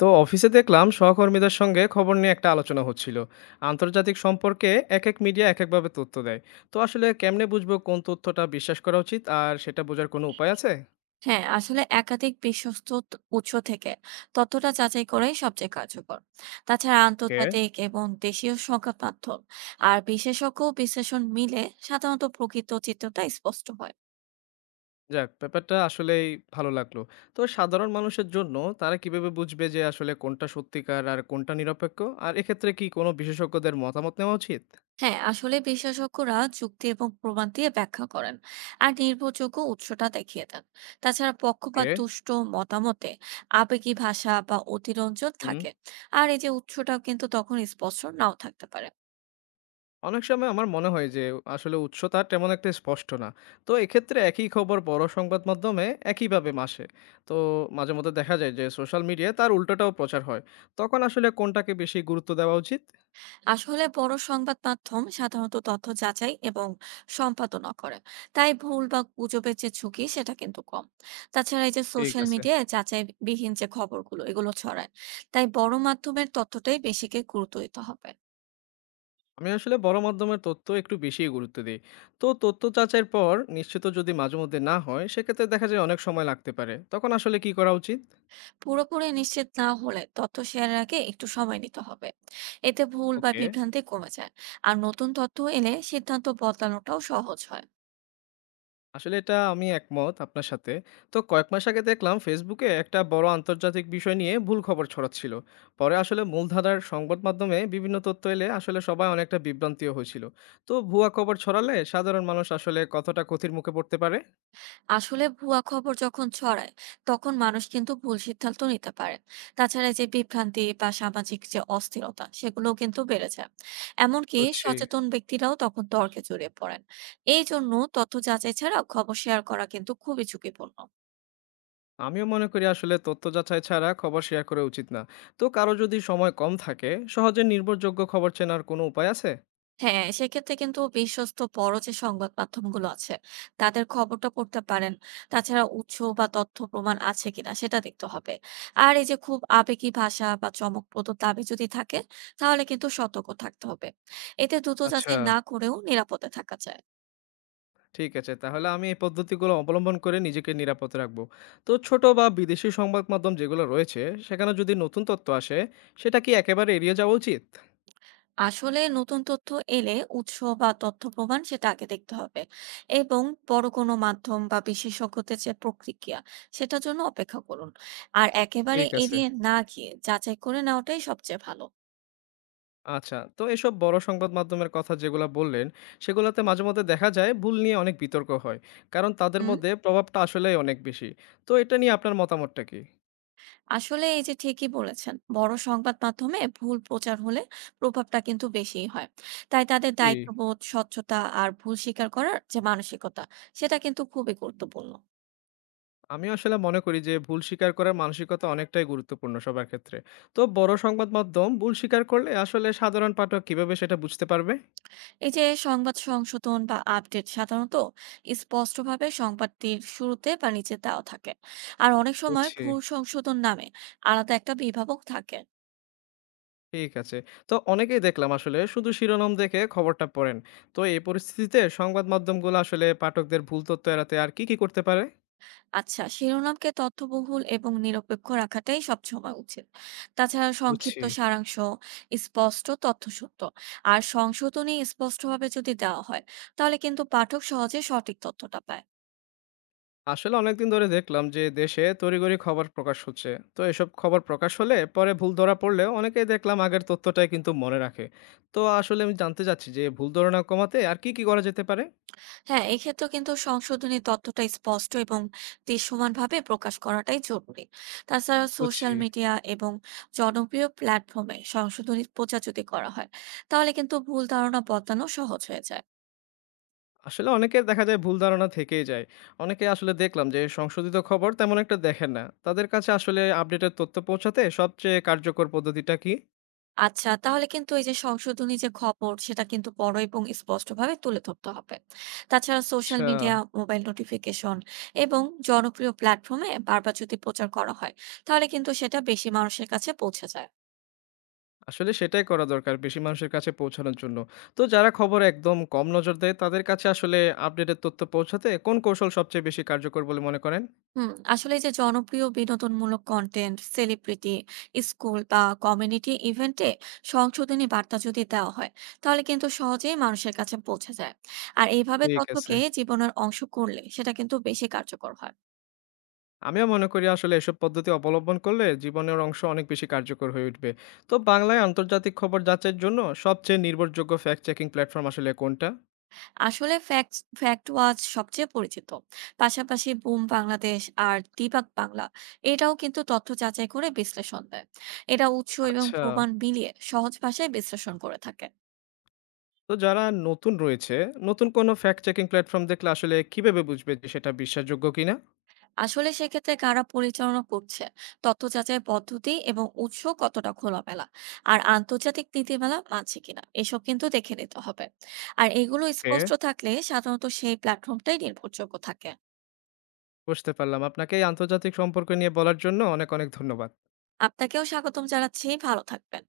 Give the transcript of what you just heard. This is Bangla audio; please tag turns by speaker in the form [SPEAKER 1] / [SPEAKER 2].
[SPEAKER 1] তো অফিসে দেখলাম সহকর্মীদের সঙ্গে খবর নিয়ে একটা আলোচনা হচ্ছিল আন্তর্জাতিক সম্পর্কে। এক এক মিডিয়া এক একভাবে তথ্য দেয়। তো আসলে কেমনে বুঝবো কোন তথ্যটা বিশ্বাস করা উচিত, আর সেটা বোঝার কোনো উপায় আছে?
[SPEAKER 2] হ্যাঁ, আসলে একাধিক বিশ্বস্ত উৎস থেকে তথ্যটা যাচাই করাই সবচেয়ে কার্যকর। তাছাড়া
[SPEAKER 1] কে।
[SPEAKER 2] আন্তর্জাতিক এবং দেশীয় সংবাদ মাধ্যম আর বিশেষজ্ঞ বিশ্লেষণ মিলে সাধারণত প্রকৃত চিত্রটা স্পষ্ট হয়।
[SPEAKER 1] যাক, ব্যাপারটা আসলেই ভালো লাগলো। তো সাধারণ মানুষের জন্য তারা কিভাবে বুঝবে যে আসলে কোনটা সত্যিকার আর কোনটা নিরপেক্ষ? আর এক্ষেত্রে কি কোনো বিশেষজ্ঞদের মতামত নেওয়া উচিত?
[SPEAKER 2] হ্যাঁ, আসলে বিশেষজ্ঞরা যুক্তি এবং প্রমাণ দিয়ে ব্যাখ্যা করেন, আর নির্ভরযোগ্য উৎসটা দেখিয়ে দেন। তাছাড়া
[SPEAKER 1] কে।
[SPEAKER 2] পক্ষপাত দুষ্ট মতামতে আবেগী ভাষা বা অতিরঞ্জন
[SPEAKER 1] হুম।
[SPEAKER 2] থাকে। আর এই যে উৎসটাও কিন্তু তখন স্পষ্ট নাও থাকতে পারে।
[SPEAKER 1] অনেক সময় আমার মনে হয় যে আসলে উৎসটা তেমন একটা স্পষ্ট না। তো এক্ষেত্রে একই খবর বড় সংবাদ মাধ্যমে একইভাবে মাসে। তো মাঝে মধ্যে দেখা যায় যে সোশ্যাল মিডিয়ায় তার উল্টোটাও প্রচার হয়। তখন আসলে কোনটাকে বেশি গুরুত্ব দেওয়া উচিত?
[SPEAKER 2] আসলে বড় সংবাদ মাধ্যম সাধারণত তথ্য যাচাই এবং সম্পাদনা করে, তাই ভুল বা গুজবের যে ঝুঁকি সেটা কিন্তু কম। তাছাড়া এই যে
[SPEAKER 1] ঠিক
[SPEAKER 2] সোশ্যাল
[SPEAKER 1] আছে।
[SPEAKER 2] মিডিয়ায় যাচাই বিহীন যে খবরগুলো এগুলো ছড়ায়, তাই বড় মাধ্যমের তথ্যটাই বেশিকে গুরুত্ব দিতে হবে।
[SPEAKER 1] আমি আসলে বড় মাধ্যমের তথ্য একটু বেশি গুরুত্ব দিই। তো তথ্য যাচাইয়ের পর নিশ্চিত যদি মাঝে মধ্যে না হয়, সেক্ষেত্রে দেখা যায় অনেক সময় লাগতে পারে, তখন আসলে কি করা উচিত?
[SPEAKER 2] পুরোপুরি নিশ্চিত না হলে তথ্য শেয়ারের আগে একটু সময় নিতে হবে, এতে ভুল বা
[SPEAKER 1] ওকে।
[SPEAKER 2] বিভ্রান্তি কমে যায়। আর নতুন তথ্য এলে সিদ্ধান্ত বদলানোটাও সহজ হয়।
[SPEAKER 1] আসলে এটা আমি একমত আপনার সাথে। তো কয়েক মাস আগে দেখলাম ফেসবুকে একটা বড় আন্তর্জাতিক বিষয় নিয়ে ভুল খবর ছড়াচ্ছিল। পরে আসলে মূলধারার সংবাদ মাধ্যমে বিভিন্ন তথ্য এলে আসলে সবাই অনেকটা বিভ্রান্তিও হয়েছিল। তো ভুয়া খবর ছড়ালে সাধারণ মানুষ আসলে কতটা ক্ষতির মুখে পড়তে পারে?
[SPEAKER 2] আসলে ভুয়া খবর যখন ছড়ায়, তখন মানুষ কিন্তু ভুল সিদ্ধান্ত নিতে পারে। তাছাড়া এই যে বিভ্রান্তি বা সামাজিক যে অস্থিরতা সেগুলো কিন্তু বেড়ে যায়। এমনকি
[SPEAKER 1] বুঝছি।
[SPEAKER 2] সচেতন ব্যক্তিরাও তখন তর্কে জড়িয়ে পড়েন। এই জন্য তথ্য যাচাই ছাড়া খবর শেয়ার করা কিন্তু খুবই ঝুঁকিপূর্ণ।
[SPEAKER 1] আমিও মনে করি আসলে তথ্য যাচাই ছাড়া খবর শেয়ার করা উচিত না। তো কারো যদি সময় কম থাকে, সহজে নির্ভরযোগ্য খবর চেনার কোনো উপায় আছে?
[SPEAKER 2] হ্যাঁ, সেক্ষেত্রে কিন্তু বিশ্বস্ত বড় যে সংবাদ মাধ্যমগুলো আছে, তাদের খবরটা পড়তে পারেন। তাছাড়া উৎস বা তথ্য প্রমাণ আছে কিনা সেটা দেখতে হবে। আর এই যে খুব আবেগী ভাষা বা চমকপ্রদ দাবি যদি থাকে, তাহলে কিন্তু সতর্ক থাকতে হবে। এতে দ্রুত
[SPEAKER 1] আচ্ছা,
[SPEAKER 2] যাচাই না করেও নিরাপদে থাকা যায়।
[SPEAKER 1] ঠিক আছে। তাহলে আমি এই পদ্ধতিগুলো অবলম্বন করে নিজেকে নিরাপদ রাখবো। তো ছোট বা বিদেশি সংবাদ মাধ্যম যেগুলো রয়েছে, সেখানে যদি নতুন তথ্য আসে, সেটা কি একেবারে এড়িয়ে যাওয়া উচিত?
[SPEAKER 2] আসলে নতুন তথ্য এলে উৎস বা তথ্য প্রমাণ সেটা আগে দেখতে হবে, এবং বড় কোনো মাধ্যম বা বিশেষজ্ঞদের যে প্রতিক্রিয়া সেটার জন্য অপেক্ষা করুন। আর একেবারে
[SPEAKER 1] ঠিক আছে।
[SPEAKER 2] এড়িয়ে না গিয়ে যাচাই করে নেওয়াটাই সবচেয়ে ভালো।
[SPEAKER 1] আচ্ছা। তো এসব বড় সংবাদ মাধ্যমের কথা যেগুলা বললেন, সেগুলাতে মাঝে মধ্যে দেখা যায় ভুল নিয়ে অনেক বিতর্ক হয়। কারণ তাদের
[SPEAKER 2] হুম,
[SPEAKER 1] মধ্যে প্রভাবটা আসলেই অনেক বেশি। তো এটা নিয়ে আপনার মতামতটা কি?
[SPEAKER 2] আসলে এই যে ঠিকই বলেছেন, বড় সংবাদ মাধ্যমে ভুল প্রচার হলে প্রভাবটা কিন্তু বেশিই হয়। তাই তাদের
[SPEAKER 1] জি।
[SPEAKER 2] দায়িত্ববোধ, স্বচ্ছতা আর ভুল স্বীকার করার যে মানসিকতা, সেটা কিন্তু খুবই গুরুত্বপূর্ণ।
[SPEAKER 1] আমি আসলে মনে করি যে ভুল স্বীকার করার মানসিকতা অনেকটাই গুরুত্বপূর্ণ সবার ক্ষেত্রে। তো বড় সংবাদ মাধ্যম ভুল স্বীকার করলে আসলে সাধারণ পাঠক কিভাবে সেটা বুঝতে পারবে?
[SPEAKER 2] এই যে সংবাদ সংশোধন বা আপডেট সাধারণত স্পষ্টভাবে সংবাদটির শুরুতে বা নিচে দেওয়া থাকে, আর অনেক সময়
[SPEAKER 1] বুঝছি।
[SPEAKER 2] ভুল সংশোধন নামে আলাদা একটা বিভাবক থাকে।
[SPEAKER 1] ঠিক আছে। তো অনেকেই দেখলাম আসলে শুধু শিরোনাম দেখে খবরটা পড়েন। তো এই পরিস্থিতিতে সংবাদ মাধ্যমগুলো আসলে পাঠকদের ভুল তথ্য এড়াতে আর কি, কি করতে পারে?
[SPEAKER 2] আচ্ছা, শিরোনামকে তথ্যবহুল এবং নিরপেক্ষ রাখাটাই সবসময় উচিত। তাছাড়া
[SPEAKER 1] বুঝছি।
[SPEAKER 2] সংক্ষিপ্ত সারাংশ, স্পষ্ট তথ্যসূত্র আর সংশোধনী স্পষ্টভাবে যদি দেওয়া হয়, তাহলে কিন্তু পাঠক সহজে সঠিক তথ্যটা পায়।
[SPEAKER 1] আসলে অনেকদিন ধরে দেখলাম যে দেশে তড়িঘড়ি খবর প্রকাশ হচ্ছে। তো এসব খবর প্রকাশ হলে পরে ভুল ধরা পড়লেও অনেকেই দেখলাম আগের তথ্যটাই কিন্তু মনে রাখে। তো আসলে আমি জানতে চাচ্ছি যে ভুল ধারণা কমাতে আর কি কি করা যেতে পারে?
[SPEAKER 2] হ্যাঁ, এক্ষেত্রে কিন্তু সংশোধনী তথ্যটা স্পষ্ট এবং দৃশ্যমানভাবে প্রকাশ করাটাই জরুরি। তাছাড়া
[SPEAKER 1] বুঝছি।
[SPEAKER 2] সোশ্যাল মিডিয়া এবং জনপ্রিয় প্ল্যাটফর্মে সংশোধনী প্রচার যদি করা হয়, তাহলে কিন্তু ভুল ধারণা বদলানো সহজ হয়ে যায়।
[SPEAKER 1] আসলে অনেকের দেখা যায় ভুল ধারণা থেকেই যায়। অনেকে আসলে দেখলাম যে সংশোধিত খবর তেমন একটা দেখেন না, তাদের কাছে আসলে আপডেটের তথ্য পৌঁছাতে সবচেয়ে কার্যকর পদ্ধতিটা কি?
[SPEAKER 2] আচ্ছা, তাহলে কিন্তু এই যে সংশোধনী যে খবর, সেটা কিন্তু বড় এবং স্পষ্টভাবে তুলে ধরতে হবে। তাছাড়া সোশ্যাল
[SPEAKER 1] আচ্ছা।
[SPEAKER 2] মিডিয়া, মোবাইল নোটিফিকেশন এবং জনপ্রিয় প্ল্যাটফর্মে বারবার যদি প্রচার করা হয়, তাহলে কিন্তু সেটা বেশি মানুষের কাছে পৌঁছে যায়।
[SPEAKER 1] আসলে সেটাই করা দরকার বেশি মানুষের কাছে পৌঁছানোর জন্য। তো যারা খবর একদম কম নজর দেয়, তাদের কাছে আসলে আপডেটের তথ্য পৌঁছাতে কোন কৌশল সবচেয়ে বেশি কার্যকর বলে মনে করেন?
[SPEAKER 2] হুম, আসলে এই যে জনপ্রিয় বিনোদনমূলক কন্টেন্ট, সেলিব্রিটি, স্কুল বা কমিউনিটি ইভেন্টে সংশোধনী বার্তা যদি দেওয়া হয়, তাহলে কিন্তু সহজেই মানুষের কাছে পৌঁছে যায়। আর এইভাবে
[SPEAKER 1] ঠিক আছে।
[SPEAKER 2] তথ্যকে জীবনের অংশ করলে সেটা কিন্তু বেশি কার্যকর হয়।
[SPEAKER 1] আমিও মনে করি আসলে এসব পদ্ধতি অবলম্বন করলে জীবনের অংশ অনেক বেশি কার্যকর হয়ে উঠবে। তো বাংলায় আন্তর্জাতিক খবর যাচাইয়ের জন্য সবচেয়ে নির্ভরযোগ্য ফ্যাক্ট চেকিং প্ল্যাটফর্ম আসলে কোনটা?
[SPEAKER 2] আসলে ফ্যাক্ট ফ্যাক্ট ওয়াচ সবচেয়ে পরিচিত, পাশাপাশি বুম বাংলাদেশ আর দিবাক বাংলা, এটাও কিন্তু তথ্য যাচাই করে বিশ্লেষণ দেয়। এটা উৎস এবং
[SPEAKER 1] আচ্ছা।
[SPEAKER 2] প্রমাণ মিলিয়ে সহজ ভাষায় বিশ্লেষণ করে থাকে।
[SPEAKER 1] তো যারা নতুন রয়েছে, নতুন কোনো ফ্যাক্ট চেকিং প্ল্যাটফর্ম দেখলে আসলে কিভাবে বুঝবে যে সেটা বিশ্বাসযোগ্য কিনা?
[SPEAKER 2] আসলে সেক্ষেত্রে কারা পরিচালনা করছে, তথ্য যাচাই পদ্ধতি এবং উৎস কতটা খোলামেলা, আর আন্তর্জাতিক নীতিমালা মানছে কিনা, এসব কিন্তু দেখে নিতে হবে। আর এগুলো
[SPEAKER 1] ওকে।
[SPEAKER 2] স্পষ্ট থাকলে সাধারণত সেই প্ল্যাটফর্মটাই নির্ভরযোগ্য থাকে।
[SPEAKER 1] বুঝতে পারলাম। আপনাকে এই আন্তর্জাতিক সম্পর্ক নিয়ে বলার জন্য অনেক, অনেক ধন্যবাদ।
[SPEAKER 2] আপনাকেও স্বাগতম জানাচ্ছি, ভালো থাকবেন।